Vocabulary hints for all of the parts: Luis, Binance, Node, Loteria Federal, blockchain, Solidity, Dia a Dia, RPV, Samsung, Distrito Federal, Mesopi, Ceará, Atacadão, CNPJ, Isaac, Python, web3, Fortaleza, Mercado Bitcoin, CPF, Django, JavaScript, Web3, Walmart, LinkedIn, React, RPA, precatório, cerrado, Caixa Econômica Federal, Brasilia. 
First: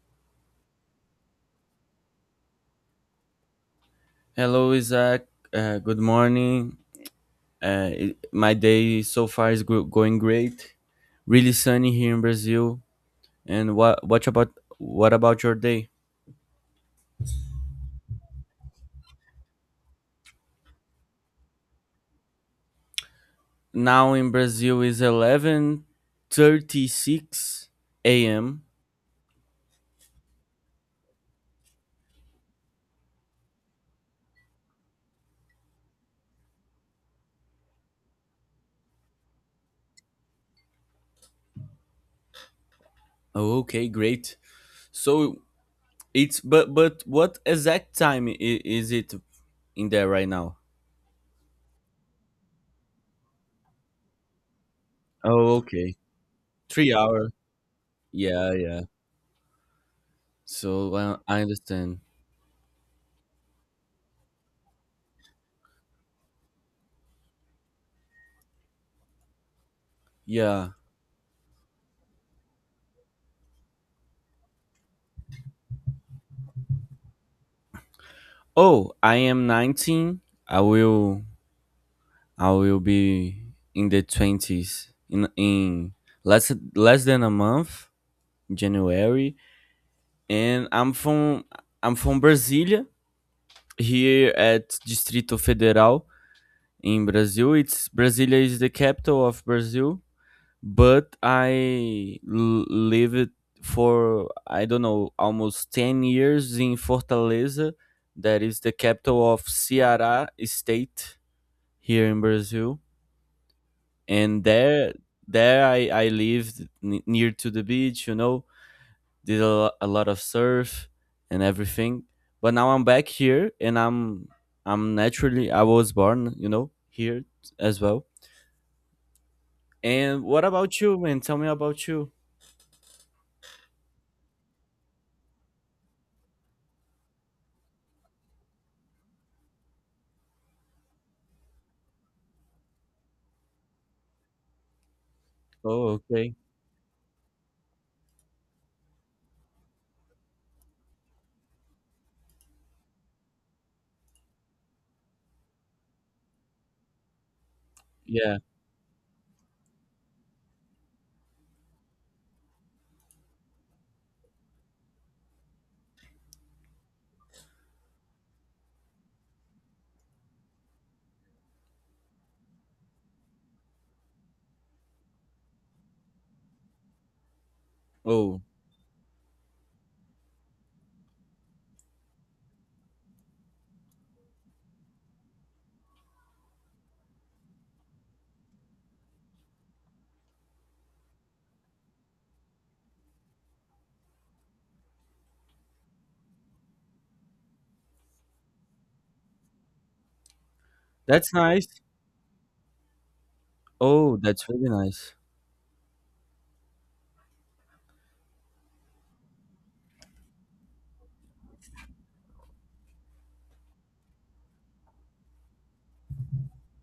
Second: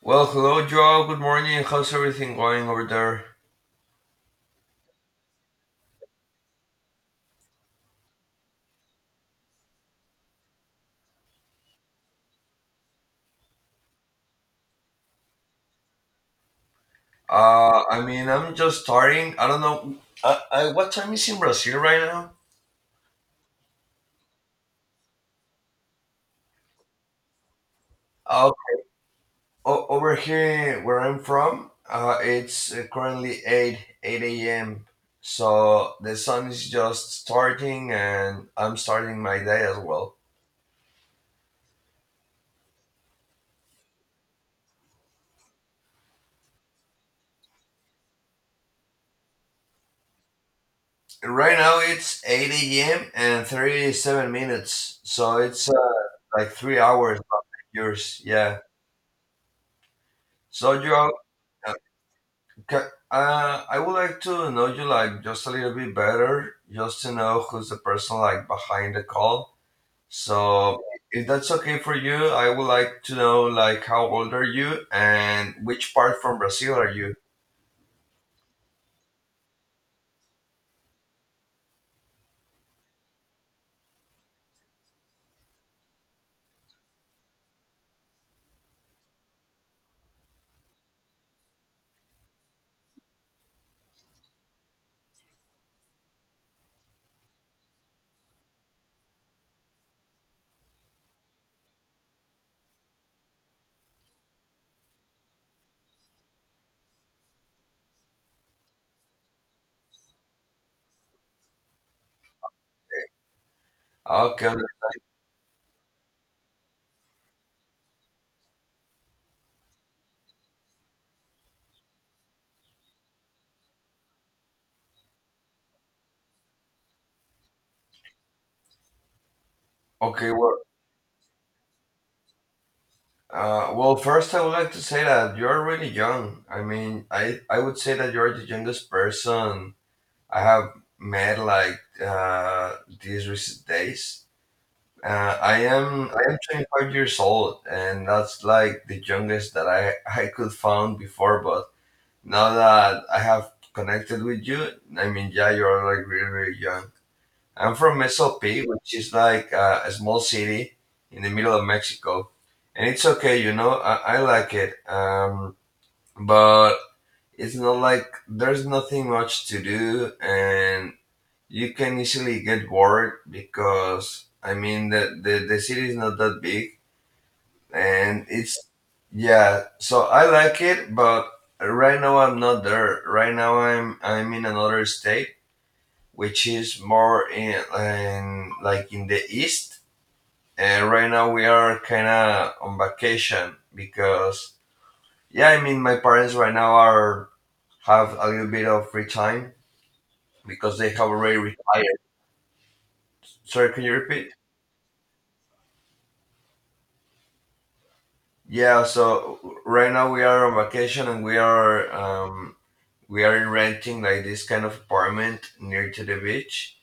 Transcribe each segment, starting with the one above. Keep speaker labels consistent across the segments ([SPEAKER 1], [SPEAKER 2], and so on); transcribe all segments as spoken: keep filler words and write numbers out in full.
[SPEAKER 1] Well, hello, Joe. Good morning. How's everything going over there?
[SPEAKER 2] Hello, Isaac. Uh, good morning. Uh, it- my day so far is go- going great. Really sunny here in Brazil. And what what about what about your day?
[SPEAKER 1] Uh, I mean, I'm just starting. I don't know. I, I, what time is in Brazil right now?
[SPEAKER 2] Now in Brazil is eleven thirty six
[SPEAKER 1] Uh,
[SPEAKER 2] a m.
[SPEAKER 1] o- Over here, where I'm from, uh, it's uh, currently eight eight a m. So the sun is just starting, and I'm starting my day as well.
[SPEAKER 2] Oh, okay, great. So it's but but what exact time i- is it in there right now?
[SPEAKER 1] Right now, it's eight a m and thirty-seven minutes. So
[SPEAKER 2] Oh,
[SPEAKER 1] it's uh,
[SPEAKER 2] okay,
[SPEAKER 1] like three
[SPEAKER 2] three
[SPEAKER 1] hours
[SPEAKER 2] hour.
[SPEAKER 1] behind yours.
[SPEAKER 2] Yeah,
[SPEAKER 1] Yeah.
[SPEAKER 2] yeah.
[SPEAKER 1] So,
[SPEAKER 2] So
[SPEAKER 1] Joe.
[SPEAKER 2] uh, I understand.
[SPEAKER 1] Ca uh, I would like to know you like just a little bit better, just to know who's the person like behind the call.
[SPEAKER 2] Yeah.
[SPEAKER 1] So if that's okay for you, I would like to know like how old are you and which part from Brazil are you?
[SPEAKER 2] Oh, I am nineteen. I will I will be in the twenties in in less less than a month, January, and I'm from I'm from Brasilia here at Distrito Federal in Brazil. It's Brasilia is the capital of Brazil, but I l- lived for I don't know almost ten years in Fortaleza that is the capital of Ceará state here in Brazil, and
[SPEAKER 1] Okay,
[SPEAKER 2] there there I I lived n- near to the beach, you know, did a, lo- a lot of surf and everything. But now I'm back here, and I'm I'm naturally I was born, you know, here as well. And
[SPEAKER 1] okay.
[SPEAKER 2] what
[SPEAKER 1] Well,
[SPEAKER 2] about you, man? Tell me about you.
[SPEAKER 1] uh, well, first I would like to say that you're really young. I mean, I I would say that you're the youngest person I have met like uh, these recent days. Uh, I
[SPEAKER 2] Oh,
[SPEAKER 1] am I
[SPEAKER 2] okay.
[SPEAKER 1] am twenty-five years old, and that's like the youngest that I I could found before. But now that I have connected with you, I mean, yeah, you're like really really young. I'm from
[SPEAKER 2] Yeah.
[SPEAKER 1] Mesopi, which is like uh, a small city in the middle of Mexico, and it's okay, you know, I, I like it. Um, but it's not like there's nothing much to do, and you can easily get bored because I mean the, the the city is not that big and
[SPEAKER 2] Oh,
[SPEAKER 1] it's yeah, so I like it, but right now I'm not there. Right now I'm I'm in another state which is more in, in like in the east, and right now we are kind of on vacation because yeah, I mean my parents right now are have a little bit of free time because they have
[SPEAKER 2] that's
[SPEAKER 1] already
[SPEAKER 2] nice.
[SPEAKER 1] retired. Sorry, can you
[SPEAKER 2] Oh,
[SPEAKER 1] repeat?
[SPEAKER 2] that's really nice.
[SPEAKER 1] Yeah, so right now we are on vacation and we are um we are renting like this kind of apartment near to the beach.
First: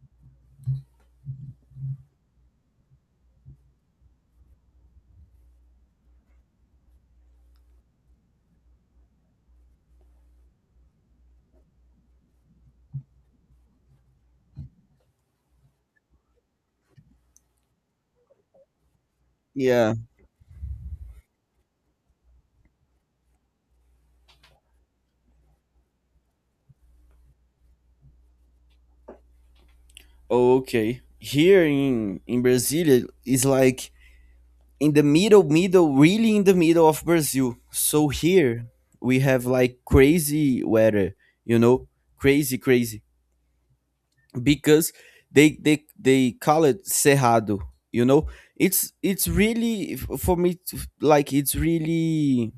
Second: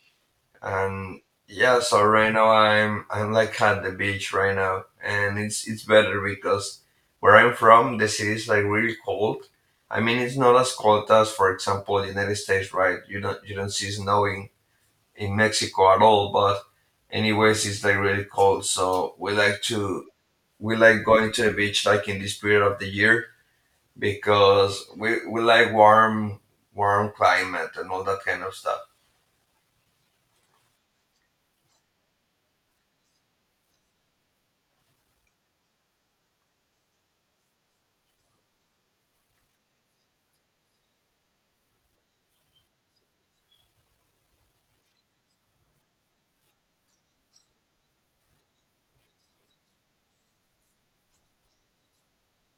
[SPEAKER 1] And yeah, so right now I'm I'm like at the beach right now, and it's it's better because where I'm from the city is like really cold. I mean it's not as cold as for example the United States, right? You don't you don't see snow in, in Mexico at all, but anyways it's like really cold, so we like
[SPEAKER 2] Yeah.
[SPEAKER 1] to we like going to the beach like in this period of the year because we, we like warm warm climate and all that kind of stuff.
[SPEAKER 2] Oh, okay. Here in in Brazil, it's like in the middle, middle, really in the middle of Brazil. So here we have like crazy weather, you know, crazy, crazy, because they they they call it cerrado. You know, it's it's really f- for me, it's f- like it's really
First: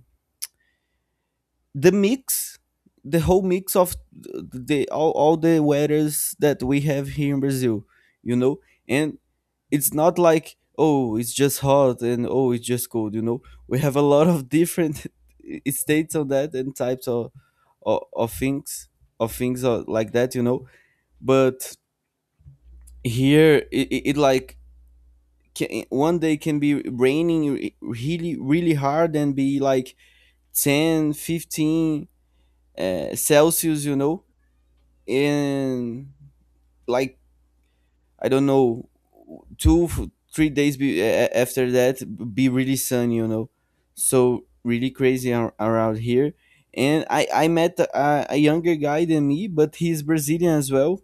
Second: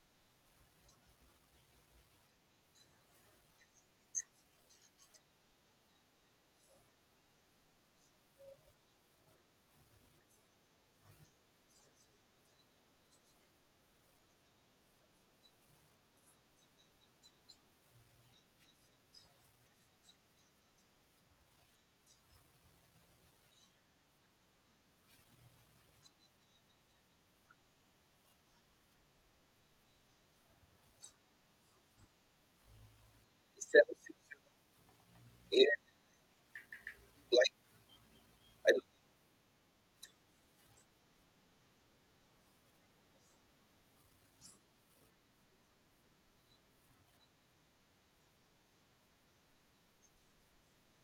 [SPEAKER 2] the mix the whole mix of th- the all, all the weathers that we have here in brazil you know and it's not like oh it's just hot and oh it's just cold you know we have a lot of different states of that and types of of, of things of things uh, like that you know but here it, it, it like can, one day can be raining re- really really hard and be like ten fifteen, uh, celsius you know in like I don't know two f- three days be, a- a- after that be really sunny, you know. So really crazy ar- around here. And I I met a, a younger guy than me, but he's Brazilian as well.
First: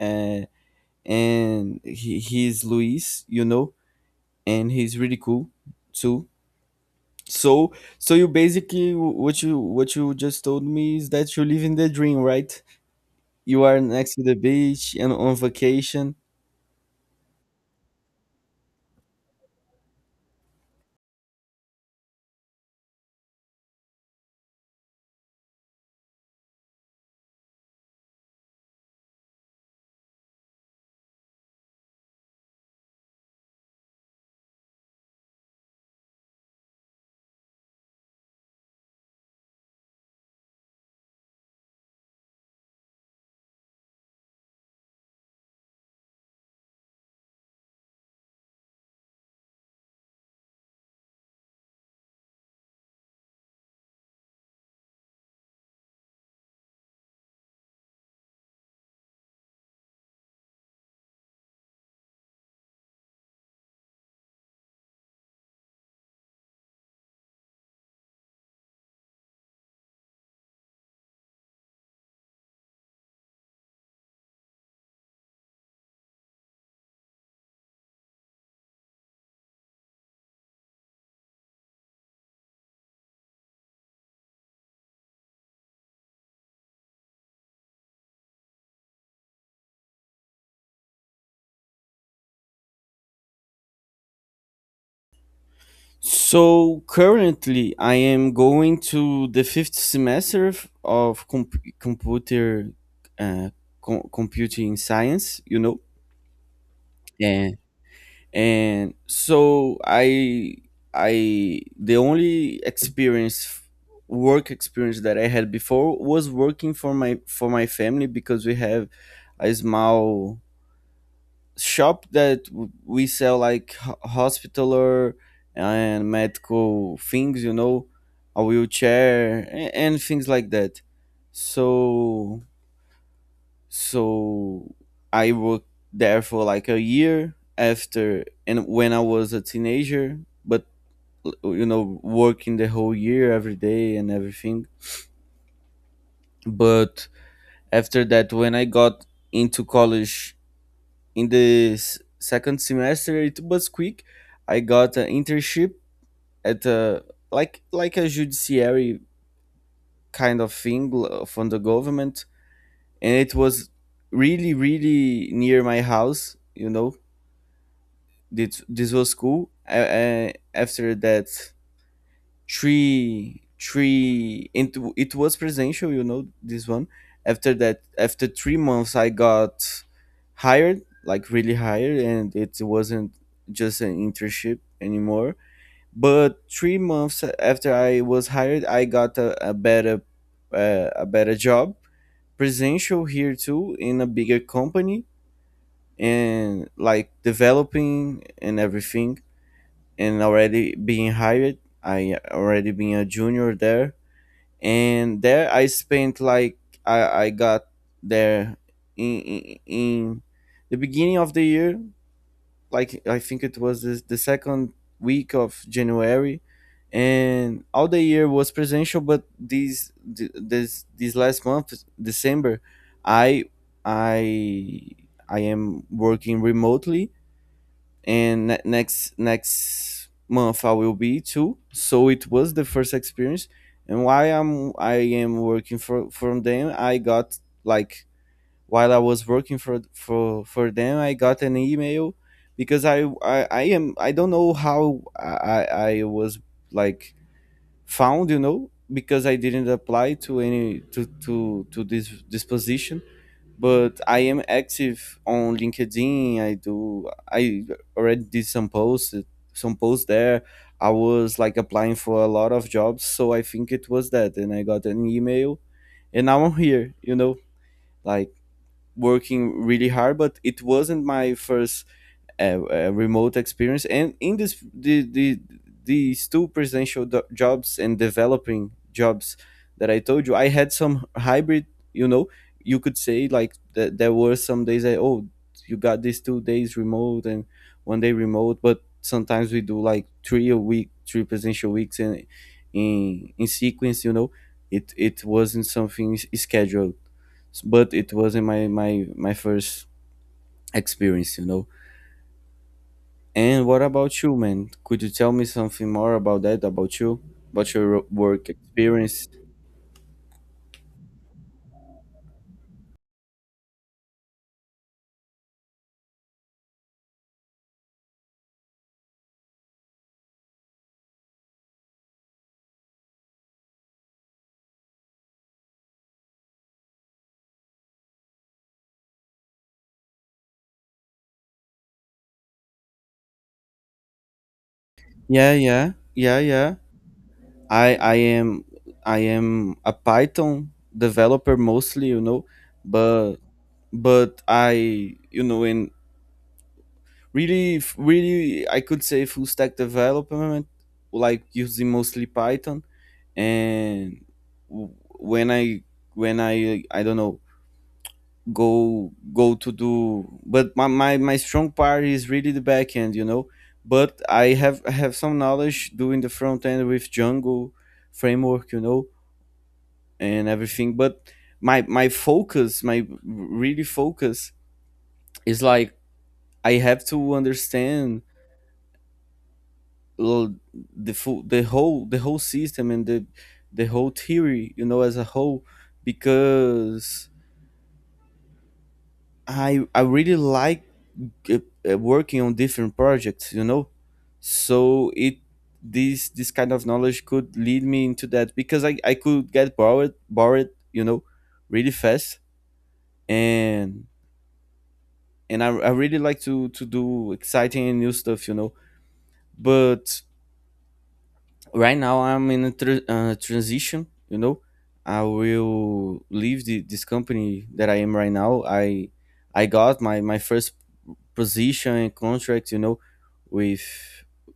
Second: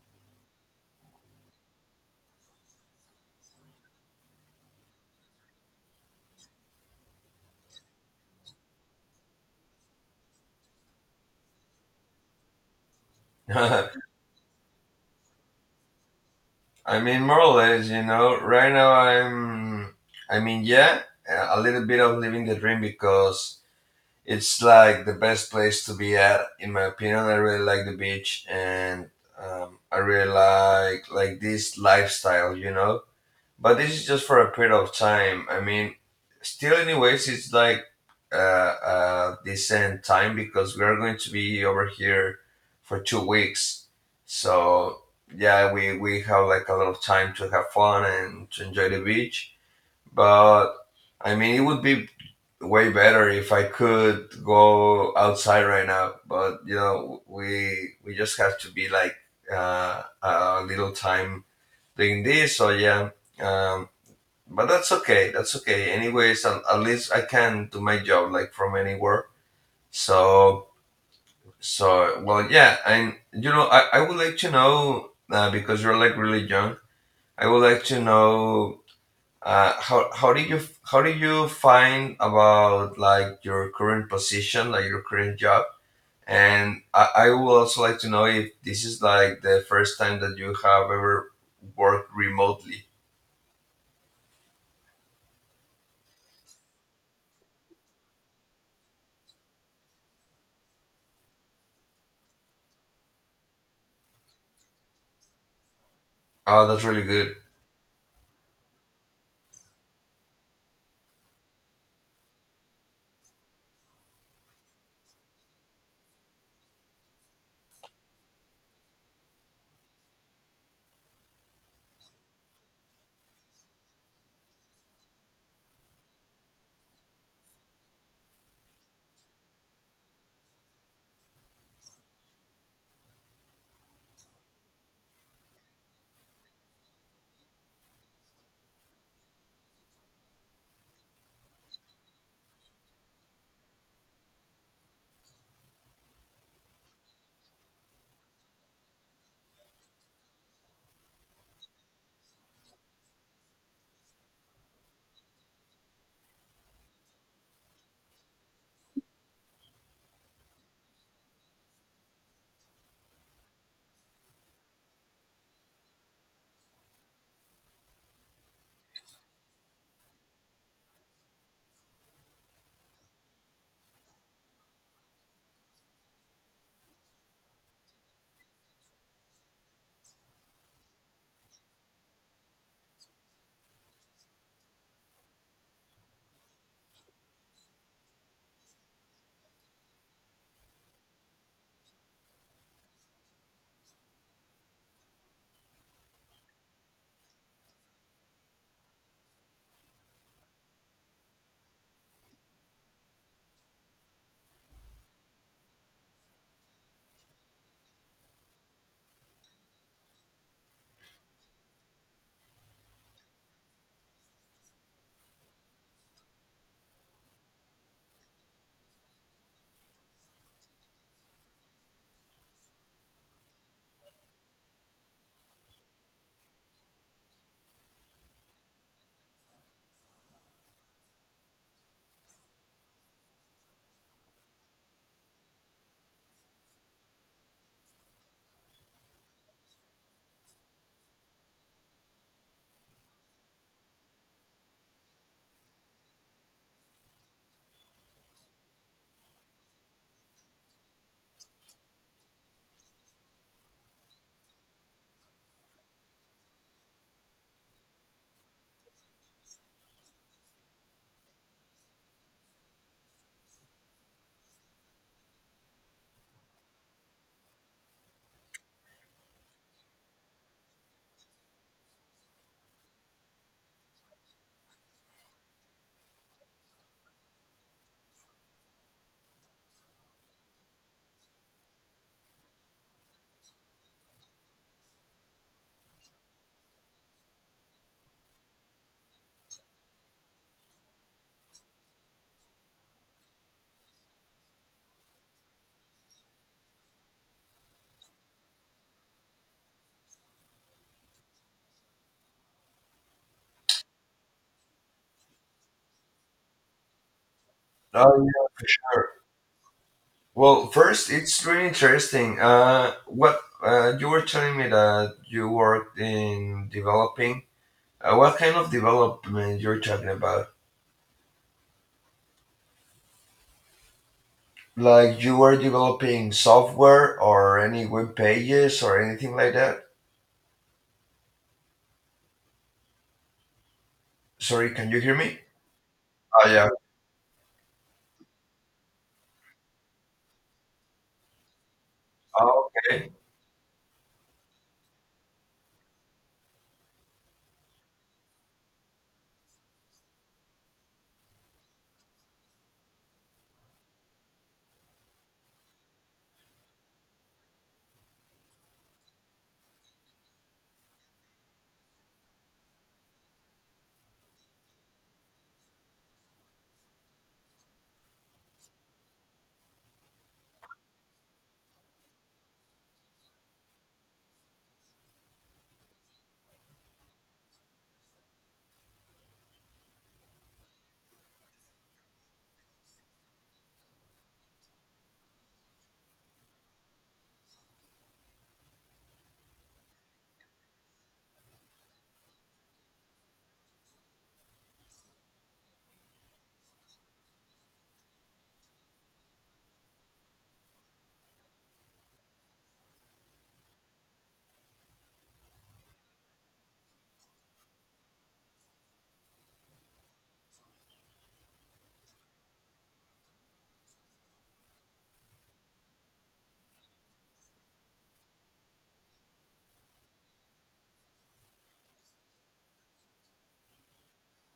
[SPEAKER 2] Uh, and he he's Luis, you know, and he's really cool too. So so you basically what you what you just told me is that you're living the dream, right? You are next to the beach and on vacation.
[SPEAKER 1] I mean, more or less, you know. Right now, I'm. I mean, yeah, a little bit of living the dream because it's like the best place to be at, in my opinion. I really like the beach, and um, I really like like this lifestyle, you know. But this is just for a period of time. I mean, still, anyways, it's like uh, uh, decent time because we are going to be over here for two weeks. So yeah, we we have like a lot of time to have fun and to enjoy the beach. But I mean, it would be way better if I could go outside right now. But you know, we we just have to be like uh, a little time doing this. So yeah. Um, but that's okay, that's okay anyways, at, at least I can do my job like from anywhere. So so well, yeah, and you know, i, I would like to know uh, because you're like really young, I would like to know uh, how, how did you how did you find about like your current position, like your current job. And I, I would also like to know if this is like the first time that you have ever worked remotely.
[SPEAKER 2] So currently, I am going to the fifth semester f- of comp- computer uh, com- computing science. You know,
[SPEAKER 1] Oh, that's really good.
[SPEAKER 2] and and so I I the only experience work experience that I had before was working for my for my family because we have a small shop that w- we sell like ho- hospitaler and medical things you know a wheelchair and, and things like that so so I worked there for like a year after and when I was a teenager, but you know working the whole year every day and everything. But after that when I got into college in the s- second semester it was quick. I got an internship at a like like a judiciary kind of thing l- from the government and it was really really near my house you know. This, this was cool. I, I, after that three three it, w- it was presential, you know this one. After that after three months I got hired, like really hired, and it wasn't just an internship anymore. But three months after I was hired I got a, a better uh, a better job, presential here too, in a bigger company and like developing and everything, and already being hired I already being a junior there. And there I spent like I, I got there in, in in the beginning of the year, like I think it was the, the second week of January, and all the year was presential. But these th- this this last month, December, I I I am working remotely and ne- next next month I will be too. So it was the first experience, and while I'm I am working for from them, I got like while I was working for for for them, I got an email because I I, I am I don't know how I I I was like found you know because I didn't apply to any to to to this this position, but I am active on LinkedIn. I do. I already did some posts, some posts there. I was like applying for a lot of jobs, so I think it was that. And I got an email, and now I'm here. You know, like working really hard. But it wasn't my first a, a remote experience. And in this, the, the these two presidential do- jobs and developing jobs that I told you, I had some hybrid. You know, you could say like that there were some days I oh you got these two days remote and one day remote, but sometimes we do like three a week, three presidential weeks in in in sequence. You know, it it wasn't something s- scheduled, but it wasn't my my my first experience. You know, and what about you, man? Could you tell me something more about that, about you, about your ro-
[SPEAKER 1] Oh yeah,
[SPEAKER 2] work
[SPEAKER 1] for sure.
[SPEAKER 2] experience?
[SPEAKER 1] Well, first, it's really interesting. Uh, what uh, you were telling me that you worked in developing. Uh, what kind of development you're talking about? Like, you were developing software or any web pages or anything like that? Sorry, can you hear me?
[SPEAKER 2] Yeah, yeah, yeah,
[SPEAKER 1] Oh,
[SPEAKER 2] yeah.
[SPEAKER 1] yeah.
[SPEAKER 2] I I am I am a Python developer mostly, you know,
[SPEAKER 1] Oh, okay.
[SPEAKER 2] but but I you know in really f- really I could say full stack development, like using mostly Python, and w- when I when I I don't know go go to do, but my, my my strong part is really the back end you know. But i have I have some knowledge doing the front end with django framework you know and everything. But my my focus my really focus is like I have to understand l- the full the whole the whole system and the the whole theory you know as a whole, because i i really like uh, uh, working on different projects you know. So it this this kind of knowledge could lead me into that because i, I could get bored bored you know really fast. And and I, I really like to to do exciting and new stuff you know. But right now I'm in a tr- uh, transition you know. I will leave the, this company that I am right now. I i got my my first position and contract, you know, with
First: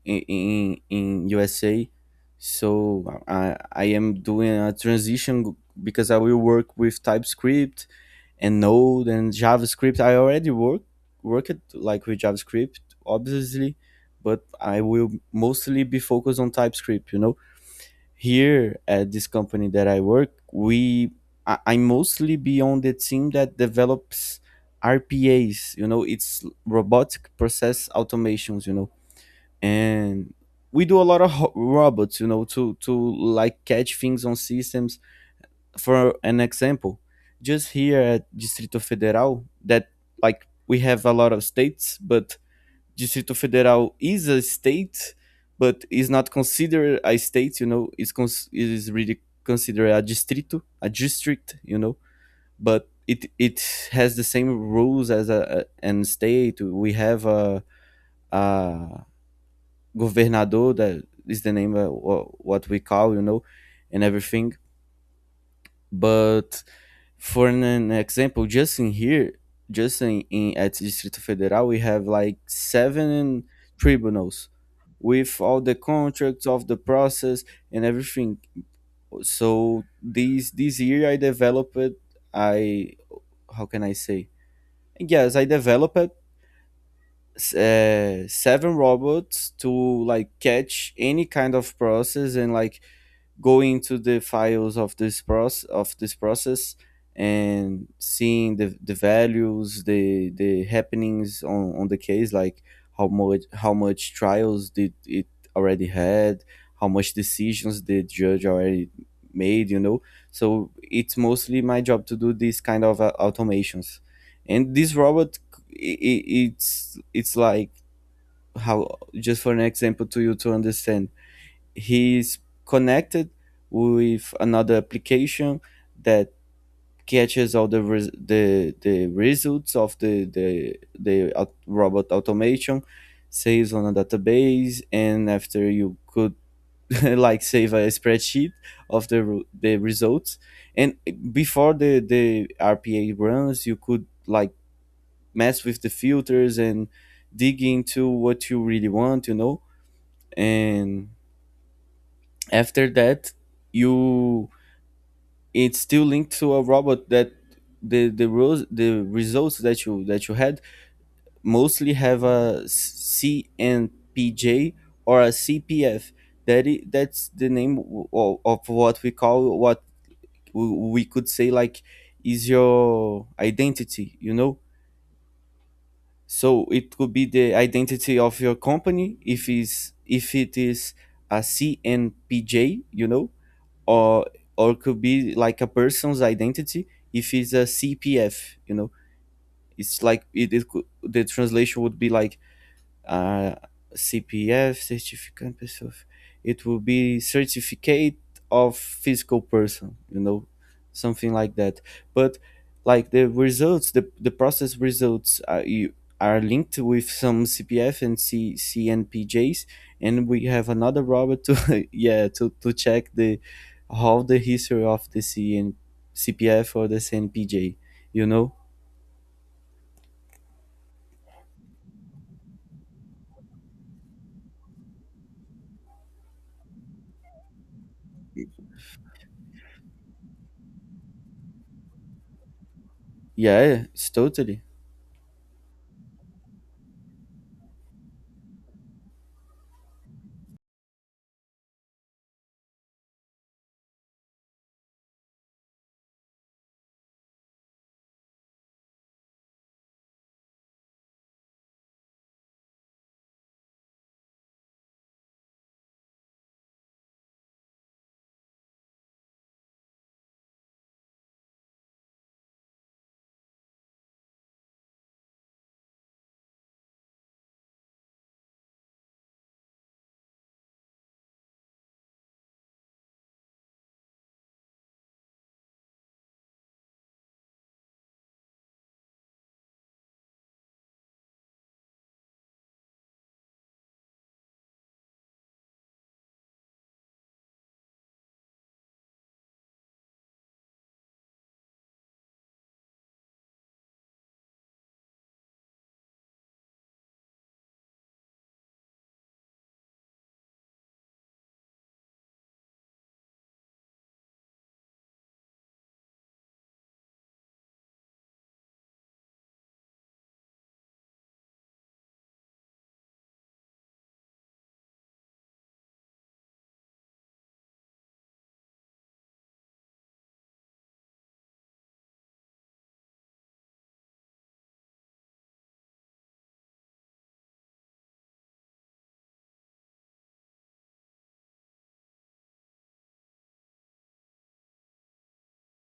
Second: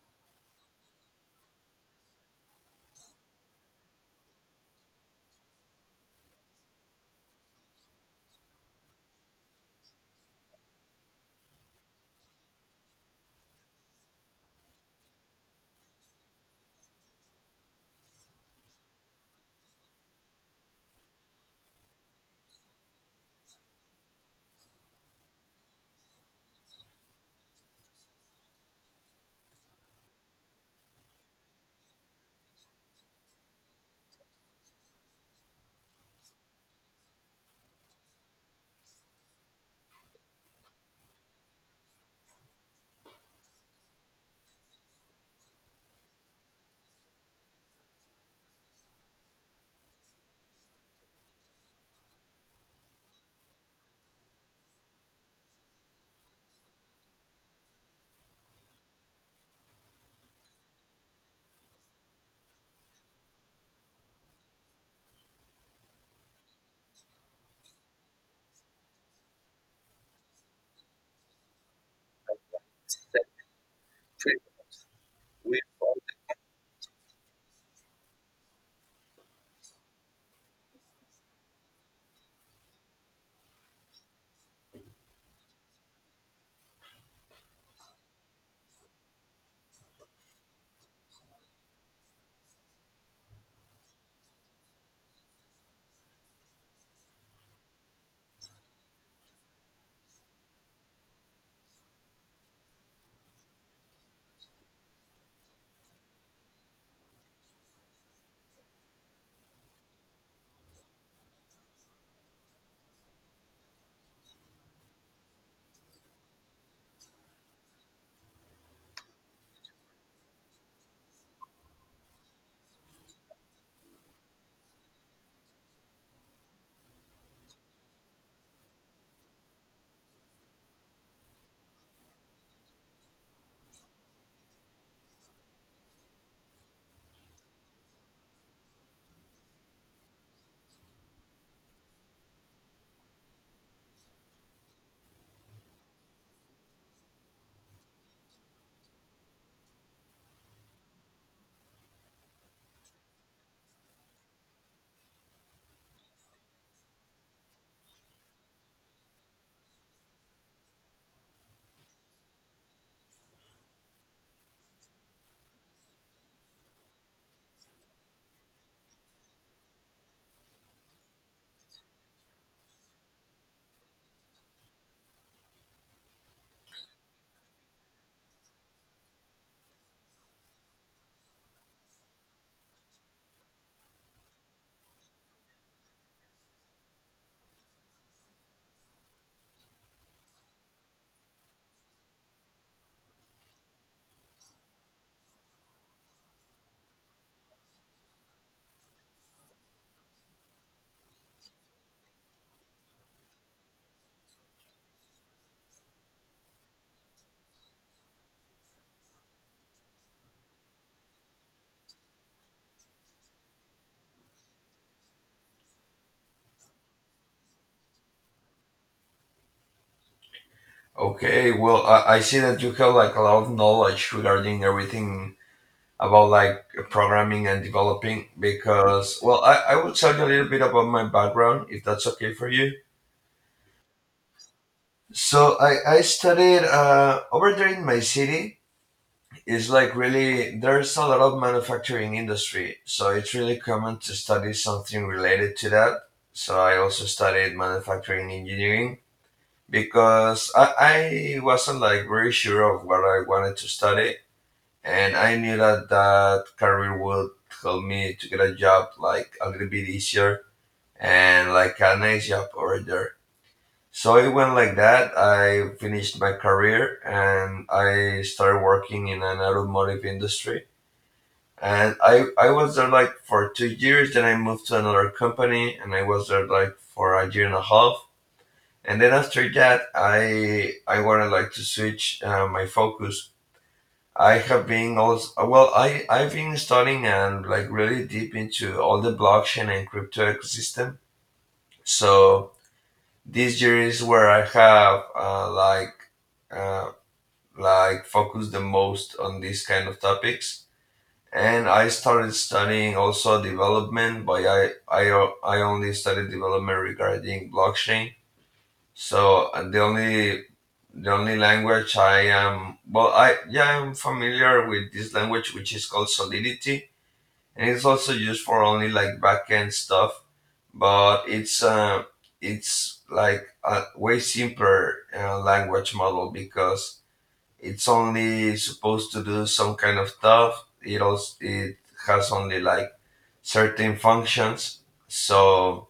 [SPEAKER 2] in in, in U S A. So I I am doing a transition because I will work with TypeScript and Node and JavaScript. I already work worked like with JavaScript, obviously, but I will mostly be focused on TypeScript. You know, here at this company that I work, we I, I mostly be on the team that develops R P As. You know, it's robotic process automations. You know, and we do a lot of ho- robots. You know, to to like catch things on systems. For an example, just here at Distrito Federal, that like we have a lot of states, but Distrito Federal is a state, but is not considered a state. You know, it's cons- it is really considered a distrito, a district. You know, but it it has the same rules as a, a an state. We have a, a governador that is the name of what we call. You know, and everything. But for an an example, just in here, just in, in at Distrito Federal, we have like seven tribunals with all the contracts of the process and everything. So this this year I developed I how can I say? Yes, I developed uh, seven robots to like catch any kind of process and like go into the files of this process of this process and seeing the, the values the the happenings on, on the case, like how much how much trials did it already had, how much decisions the judge already made you know. So it's mostly my job to do these kind of uh, automations. And this robot i i- it's it's like how, just for an example to you to understand, he's connected with another application that catches all the res- the the results of the the the au- robot automation, saves on a database and after you could like save a spreadsheet of the ru- the results. And before the the R P A runs you could like mess with the filters and dig into what you really want you know. And after that you it's still linked to a robot that the the rules, the results that you that you had mostly have a C N P J or a C P F. That i- that's the name of, of what we call what w- we could say like is your identity. You know, so it could be the identity of your company if is if it is a C N P J. You know, or or could be like a person's identity if it's a C P F, you know. It's like it, it could, the translation would be like uh, C P F, certificate pessoa. It will be certificate of physical person, you know, something like that. But like the results, the, the process results are, you, are linked with some C P F and C, CNPJs. And we have another robot to yeah, to, to check the how the history of the C N C P F or the C N P J, you know.
[SPEAKER 1] Okay. Well, I, I see that you have like a lot of knowledge regarding everything about like programming and developing because, well, I, I will tell you a little bit about my background if that's okay for you.
[SPEAKER 2] Yeah, it's totally.
[SPEAKER 1] So I, I studied uh, over there in my city. It's like really there's a lot of manufacturing industry, so it's really common to study something related to that. So I also studied manufacturing engineering because I, I wasn't like very sure of what I wanted to study, and I knew that that career would help me to get a job like a little bit easier and like a nice job over there. So it went like that. I finished my career and I started working in an automotive industry. And I, I was there like for two years. Then I moved to another company and I was there like for a year and a half. And then after that, I I wanted like to switch uh, my focus. I have been also well. I I've been studying and like really deep into all the blockchain and crypto ecosystem. So this year is where I have uh, like uh, like focus the most on these kind of topics, and I started studying also development, but i i, o- I only studied development regarding blockchain. So uh, the only the only language I am well I yeah, I'm familiar with this language which is called Solidity, and it's also used for only like backend stuff. But it's uh, it's like a way simpler uh, language model because it's only supposed to do some kind of stuff. It also it has only like certain functions. So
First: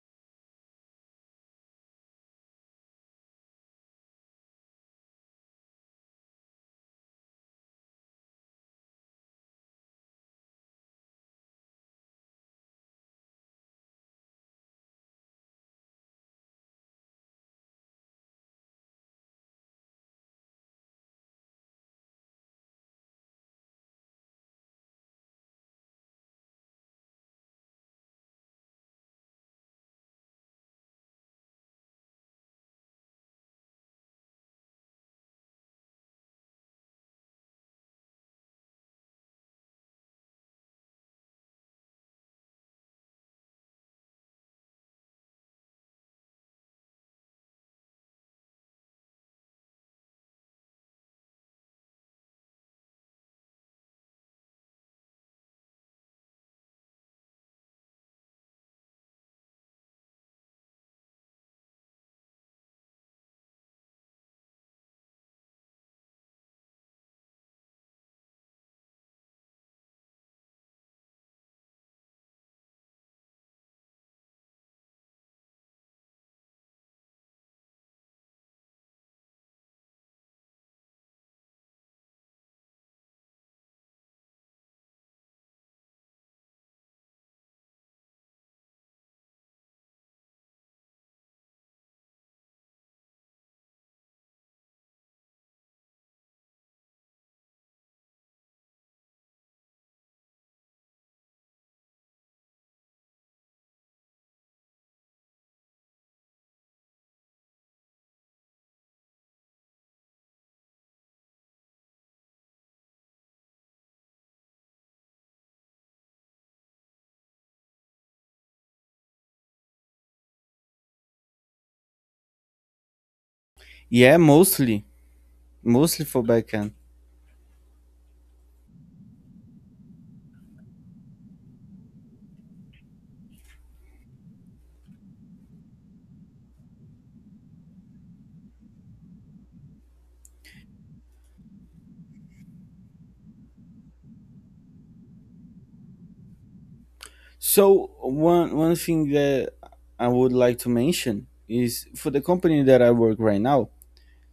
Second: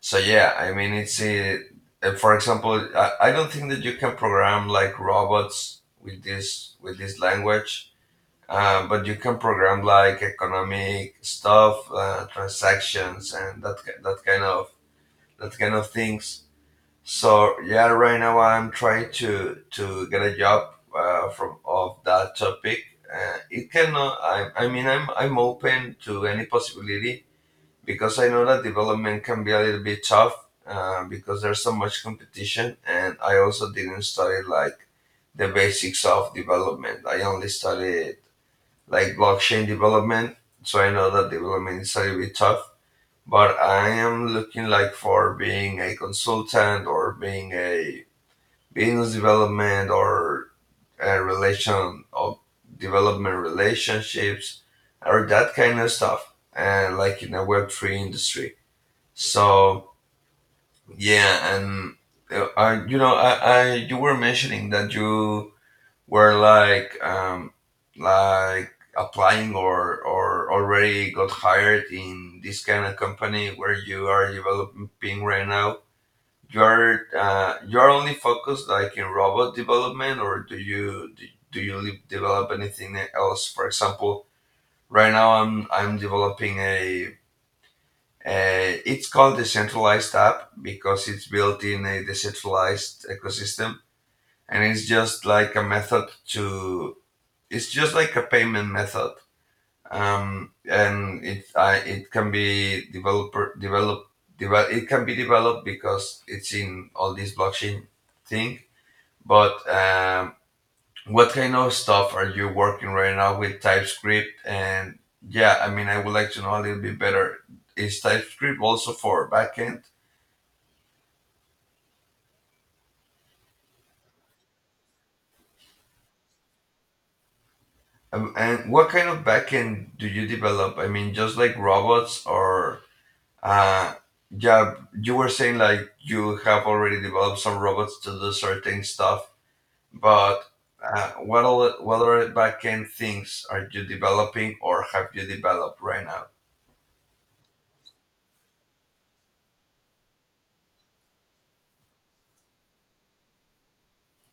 [SPEAKER 1] so yeah, I mean it's a, uh, for example, I, I don't think that you can program like robots with this with this language. Uh, but you can program like economic stuff, uh, transactions, and that ki- that kind of that kind of things. So yeah, right now I'm trying to to get a job uh, from of that topic. Uh, it cannot. I, I mean, I'm I'm open to any possibility because I know that development can be a little bit tough uh, because there's so much competition, and I also didn't study like the basics of development. I only studied like blockchain development, so I know that development is a little bit tough. But I am looking like for being a consultant or being a business development or uh, relation of development relationships or that kind of stuff, and like in a Web three industry. So yeah, and uh, I, you know, I, I you were mentioning that you were like um, like applying or or already got hired in this kind of company where you are developing right now. You're uh, you're only focused like in robot development, or do you do, do you li- develop anything else? For example, right now I'm I'm developing a, a it's called decentralized app because it's built in a decentralized ecosystem, and it's just like a method to it's just like a payment method, um, and it I it can be developer develop develop it can be developed because it's in all this blockchain thing. But um, what kind of stuff are you working right now with TypeScript? And yeah, I mean, I would like to know a little bit better. Is TypeScript also for backend?
[SPEAKER 2] Yeah, mostly mostly for backend.
[SPEAKER 1] Um, and what kind of backend do you develop? I mean, just like robots or uh, yeah, you were saying like you have already developed some robots to do certain stuff, but uh, what all, what other backend things are you developing or have you developed right now?
[SPEAKER 2] So one one thing that I would like to mention is for the company that I work right now.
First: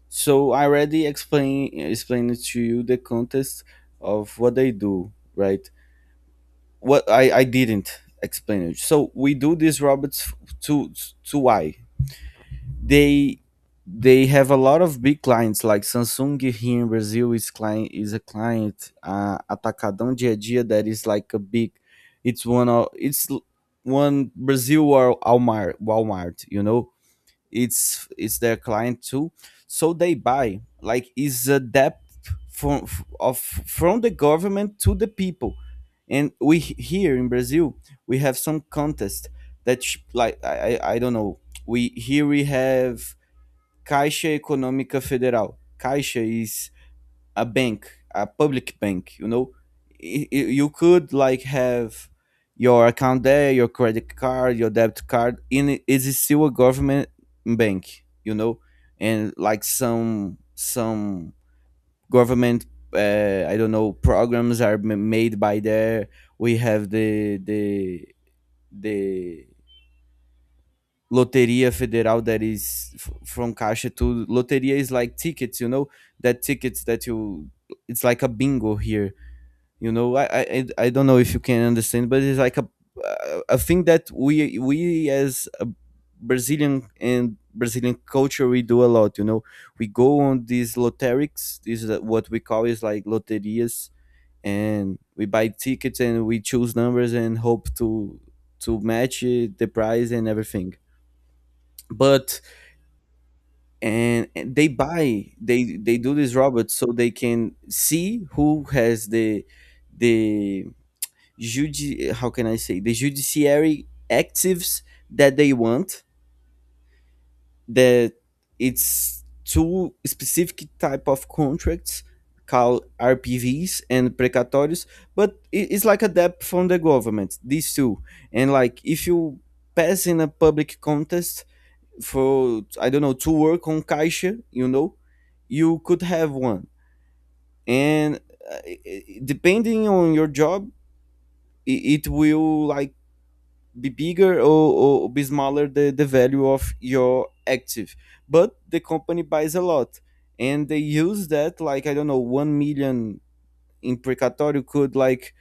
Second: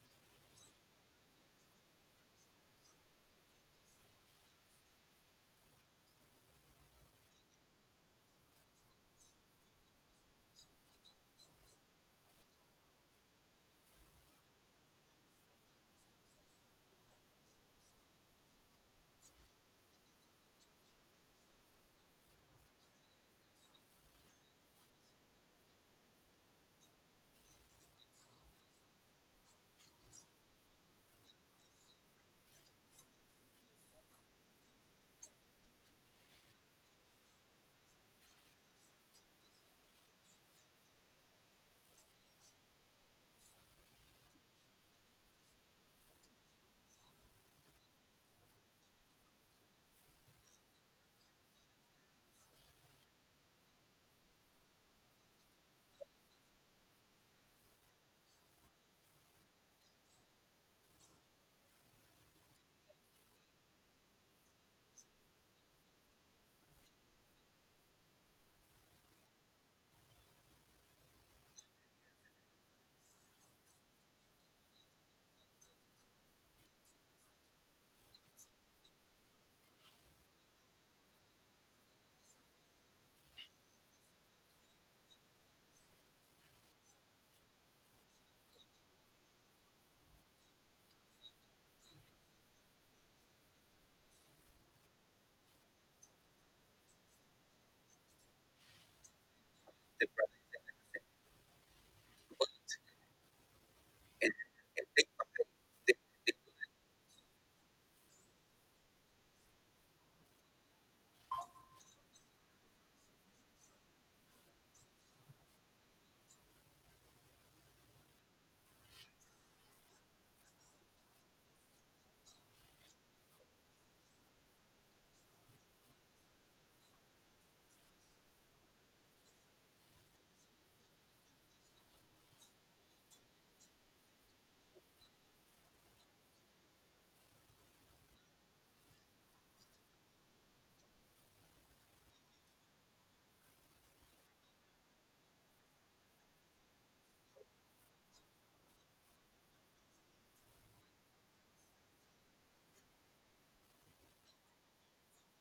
[SPEAKER 2] So I already explain explained to you the context of what they do, right? What I, I didn't explain it. So we do these robots f- to to why? they they have a lot of big clients like Samsung. Here in Brazil is client, is a client. uh, Atacadão Dia a Dia, that is like a big, it's one of, it's l- one Brazil, or Walmart Walmart, you know, it's it's their client too. So they buy like is a debt from f- of from the government to the people. And we h- here in Brazil we have some contest that sh- like i i I don't know. We, here we have Caixa Econômica Federal. Caixa is a bank, a public bank, you know. Y- y- you could like have your account there, your credit card, your debit card, in it is still a government bank, you know. And like some some government, uh, I don't know, programs are ma- made by there. We have the the the Loteria Federal that is f- from Caixa. To Loteria is like tickets, you know, that tickets that you, it's like a bingo here, you know. i i, I don't know if you can understand, but it's like a a thing that we we as a Brazilian and Brazilian culture we do a lot, you know. We go on these lotterics, this is what we call, is like loterias. And we buy tickets and we choose numbers and hope to to match it, the price and everything. But and, and they buy, they they do these robots so they can see who has the the judi- how can I say, the judiciary actives that they want, that, it's two specific type of contracts called R P Vs and precatórios. But i- it's like a debt from the government, these two. And like if you pass in a public contest for, I don't know, to work on Caixa, you know, you could have one. And uh, i- i- depending on your job, i- it will like be bigger, or, or be smaller, the, the value of your active. But the company buys a lot and they use that like, I don't know, one million in precatorio could like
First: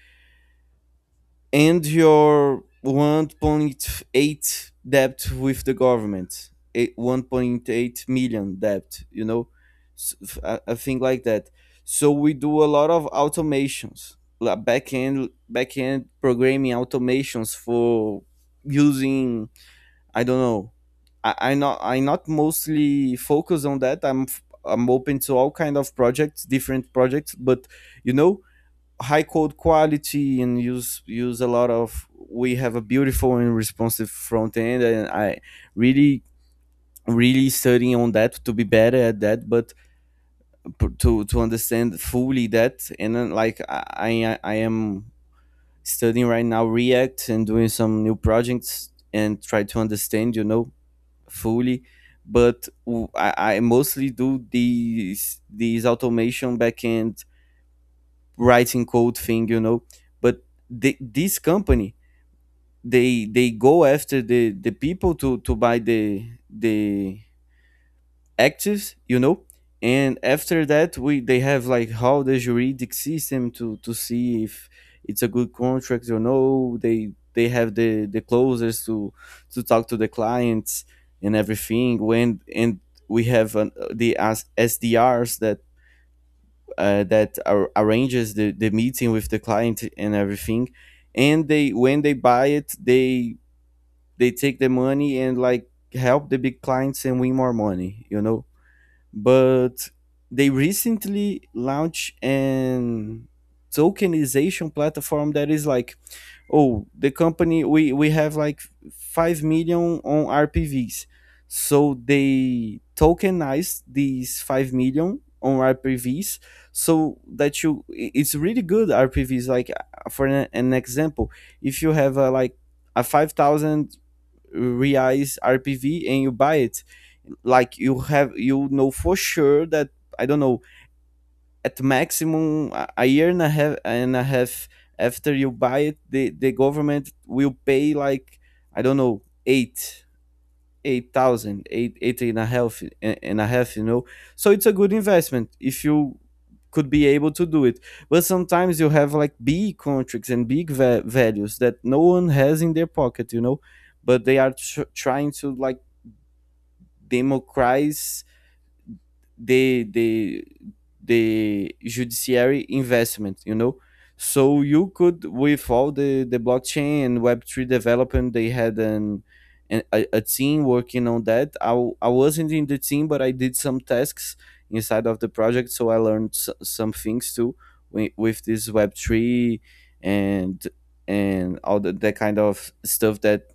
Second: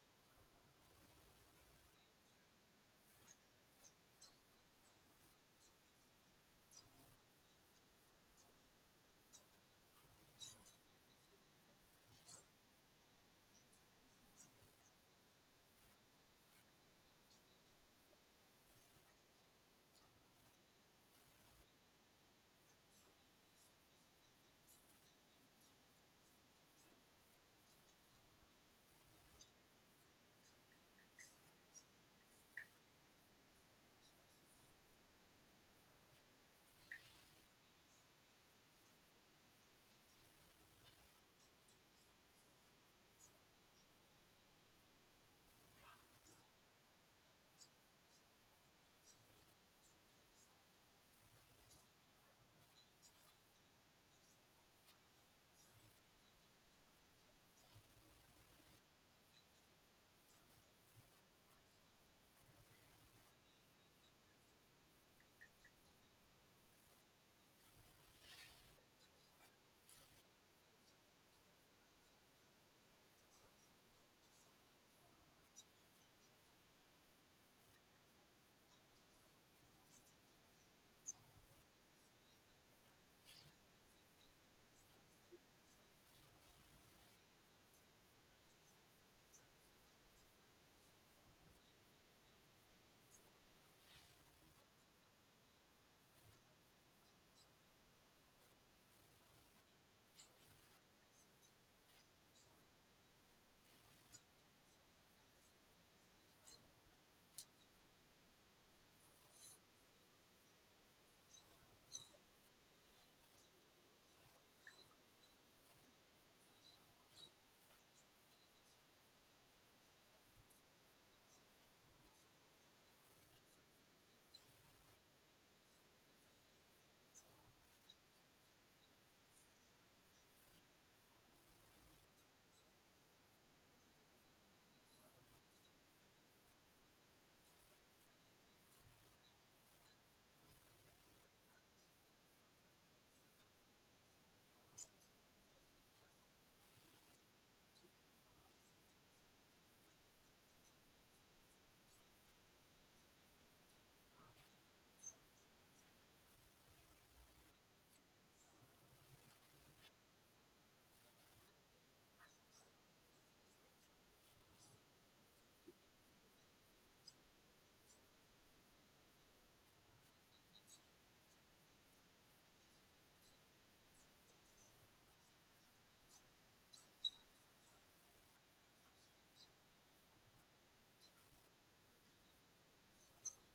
[SPEAKER 2] end your one point eight debt with the government. Eight, one, 1.8 million debt, you know. S- f- a, a thing like that. So we do a lot of automations like back end back end programming automations for using, I don't know. I, I not I not mostly focus on that. I'm i I'm open to all kind of projects, different projects, but, you know, high code quality and use use a lot of. We have a beautiful and responsive front end, and I really, really studying on that to be better at that, but to to understand fully that. And then like i i, I am studying right now React and doing some new projects and try to understand, you know, fully. But w- I, I mostly do these these automation backend writing code thing, you know. But the, this company, they they go after the the people to to buy the the active, you know. And after that, we, they have like how the juridic system to to see if it's a good contract or no. They they have the the closers to to talk to the clients and everything. When and we have an, the S- sdrs that uh, that ar- arranges the, the meeting with the client and everything. And they, when they buy it, they they take the money and like help the big clients and win more money, you know. But they recently launched an tokenization platform that is like, oh, the company, we we have like five million on rpvs. So they tokenized these five million on rpvs, so that you, i- it's really good rpvs, like, uh, for an, an example, if you have a, like a five thousand reais rpv and you buy it, like you have, you know for sure that, I don't know, at maximum a- a year and a half, and a half, after you buy it, the the government will pay like, I don't know, eight, eight thousand eight, eight and a half, and a half, you know. So it's a good investment if you could be able to do it. But sometimes you have like big contracts and big va- values that no one has in their pocket, you know. But they are tr- trying to like democratize the the the judiciary investment, you know. So you could, with all the the blockchain and web three development, they had an, an a, a team working on that. I, w- I wasn't in the team, but I did some tasks inside of the project, so I learned s- some things too with, with this web three, and and all the, the kind of stuff that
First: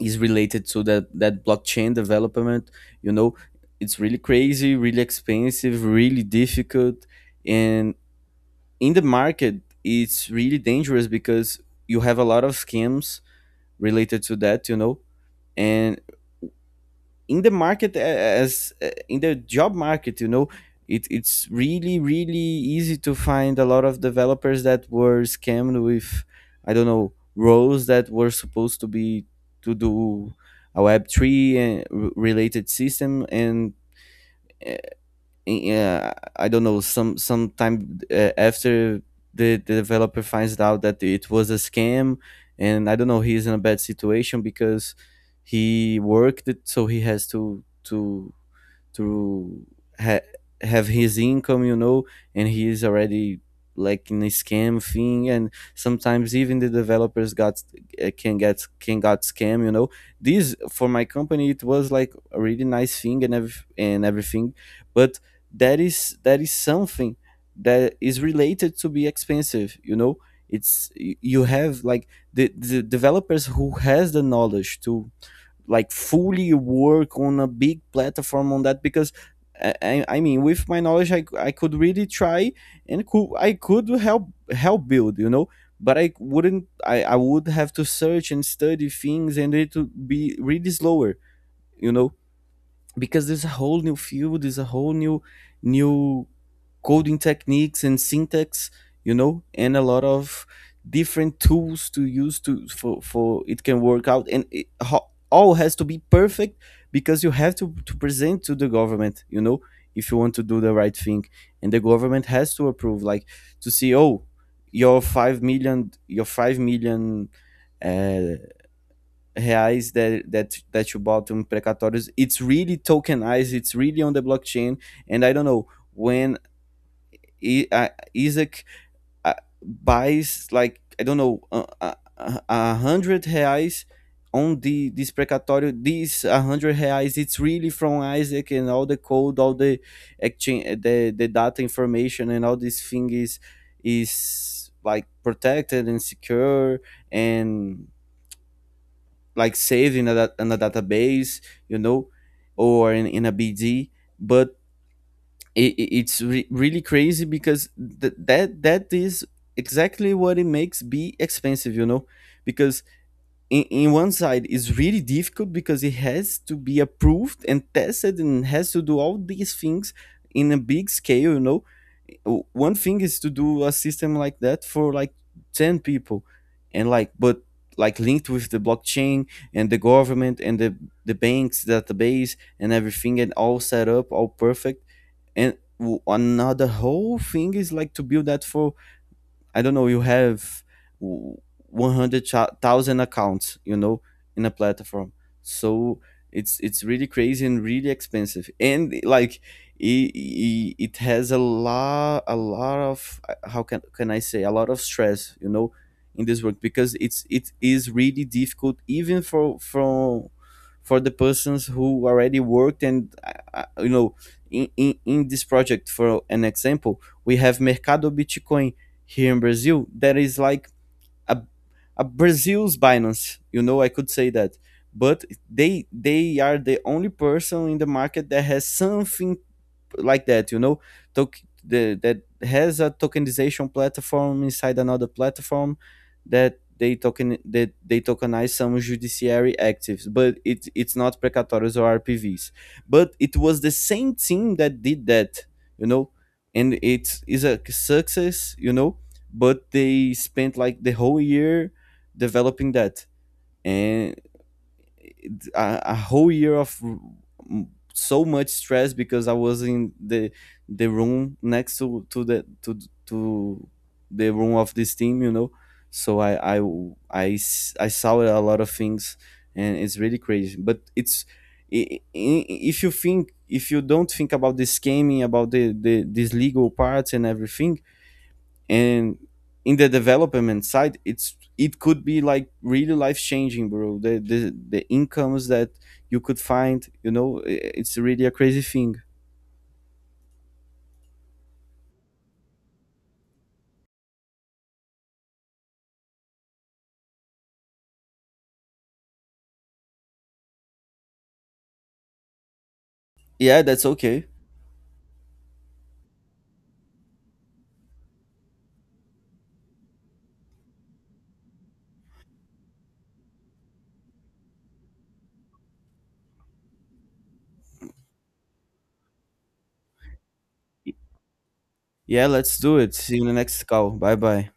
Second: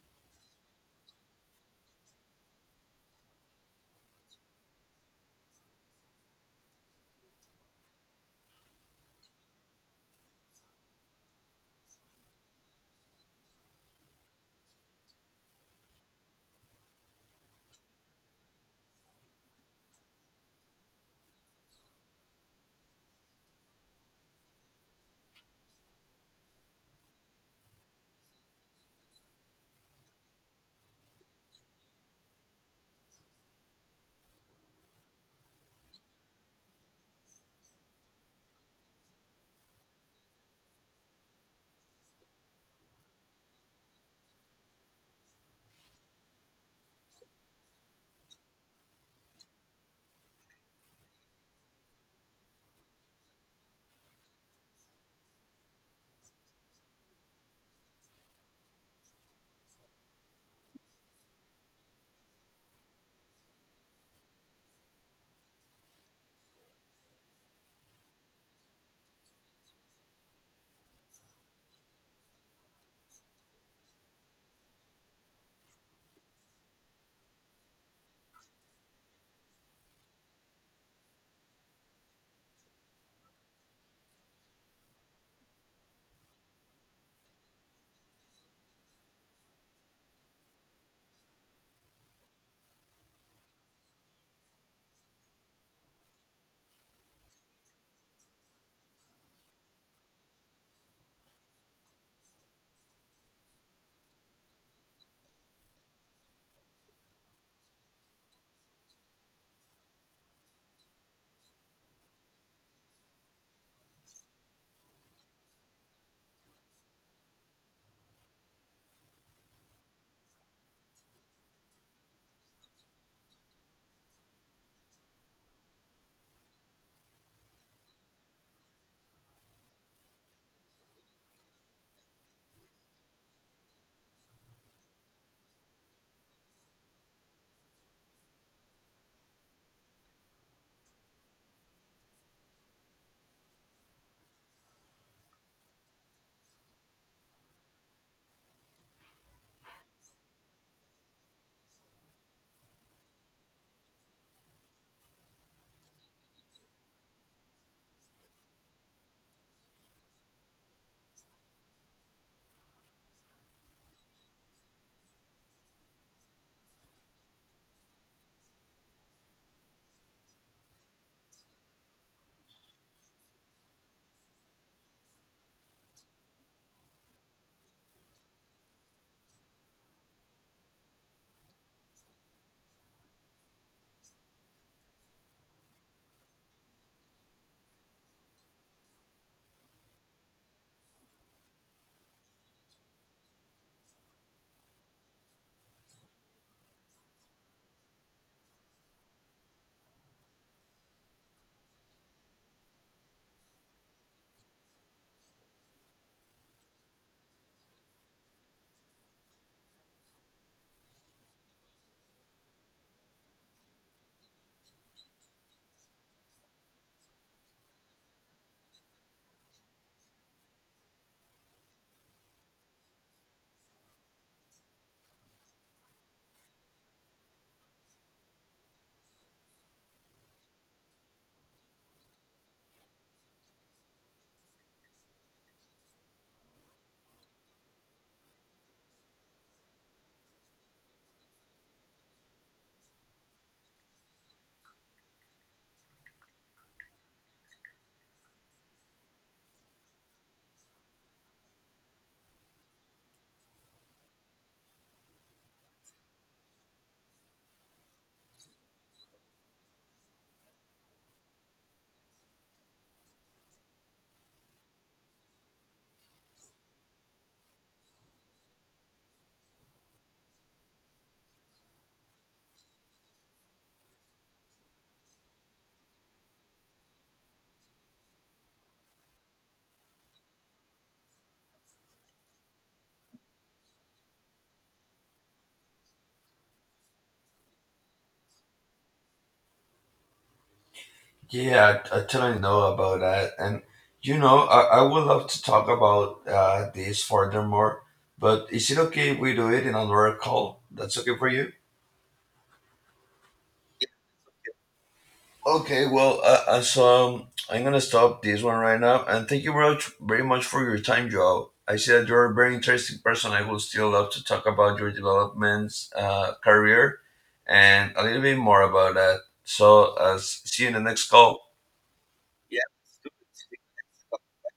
[SPEAKER 2] is related to that, that blockchain development, you know. It's really crazy, really expensive, really difficult. And in the market, it's really dangerous because you have a lot of scams related to that, you know. And in the market, as in the job market, you know, it, it's really really easy to find a lot of developers that were scammed with, I don't know, roles that were supposed to be to do a web three and r- related system. And uh, yeah, I don't know, some sometime uh, after, the, the developer finds out that it was a scam. And I don't know, he's in a bad situation because he worked it, so he has to to to ha- have his income, you know. And he is already like in a scam thing. And sometimes even the developers got uh, can get, can got scam, you know. This for my company, it was like a really nice thing and ev- and everything. But that is, that is something that is related to be expensive, you know. It's, y- you have like the, the developers who has the knowledge to like fully work on a big platform on that. Because I- I mean, with my knowledge, I, I could really try and could, I could help, help build, you know. But I wouldn't, I, I would have to search and study things, and it would be really slower, you know. Because there's a whole new field, there's a whole new, new coding techniques and syntax, you know, and a lot of different tools to use to for for it can work out. And it, ho- all has to be perfect because you have to to present to the government, you know, if you want to do the right thing. And the government has to approve, like to see, oh, your five million, your five million. Uh, reais that that that you bought on precatórios, it's really tokenized, it's really on the blockchain. And I don't know, when I, uh, Isaac, uh, buys like, I don't know, a uh, uh, a hundred reais on the, this precatório, these a hundred reais it's really from Isaac. And all the code, all the exchange, the the data, information, and all this thing is is like protected and secure. And like saved in a, da- in a database, you know, or in, in a B D. But it, it's re- really crazy because th- that, that is exactly what it makes be expensive, you know. Because in, in one side, is really difficult because it has to be approved and tested and has to do all these things in a big scale, you know. Uh, one thing is to do a system like that for like ten people, and like, but like linked with the blockchain and the government and the the banks database and everything and all set up all perfect. And w- another whole thing is like to build that for, I don't know, you have one hundred thousand accounts, you know, in a platform. So it's it's really crazy and really expensive. And like it, it, it has a lot, a lot of, how can can I say, a lot of stress, you know, in this work, because it's, it is really difficult, even for from for the persons who already worked. And uh, you know, in, in, in this project, for an example, we have Mercado Bitcoin here in Brazil, that is like a, a Brazil's Binance. You know, I could say that. But they they are the only person in the market that has something like that, you know. Tok the, that has a tokenization platform inside another platform that they token that they tokenize some judiciary actives, but it, it's not precatórios or R P Vs. But it was the same team that did that, you know, and it is a success, you know. But they spent like the whole year developing that. And a, a whole year of so much stress because I was in the the room next to to the to to the room of this team, you know. So I I I, s- I saw a lot of things, and it's really crazy. But it's, i- i- if you think, if you don't think about the scheming, about the, the these legal parts and everything. And in the development side, it's, it could be like really life changing, bro. the, the the incomes that you could find, you know, i- it's really a crazy thing.
[SPEAKER 1] Yeah, I, I totally know about that. And, you know, I, I would love to talk about uh, this furthermore, but is it okay if we do it in another call? That's okay for you?
[SPEAKER 2] Yeah, that's okay.
[SPEAKER 1] Okay, well, uh, uh, so um, I'm gonna stop this one right now, and thank you very much, very much for your time, Joe. I see that you're a very interesting person. I would still love to talk about your developments, uh, career, and a little bit more about that. So, uh, s- see you in the next call.
[SPEAKER 2] Yeah, let's do it. See you in the next call. Bye bye.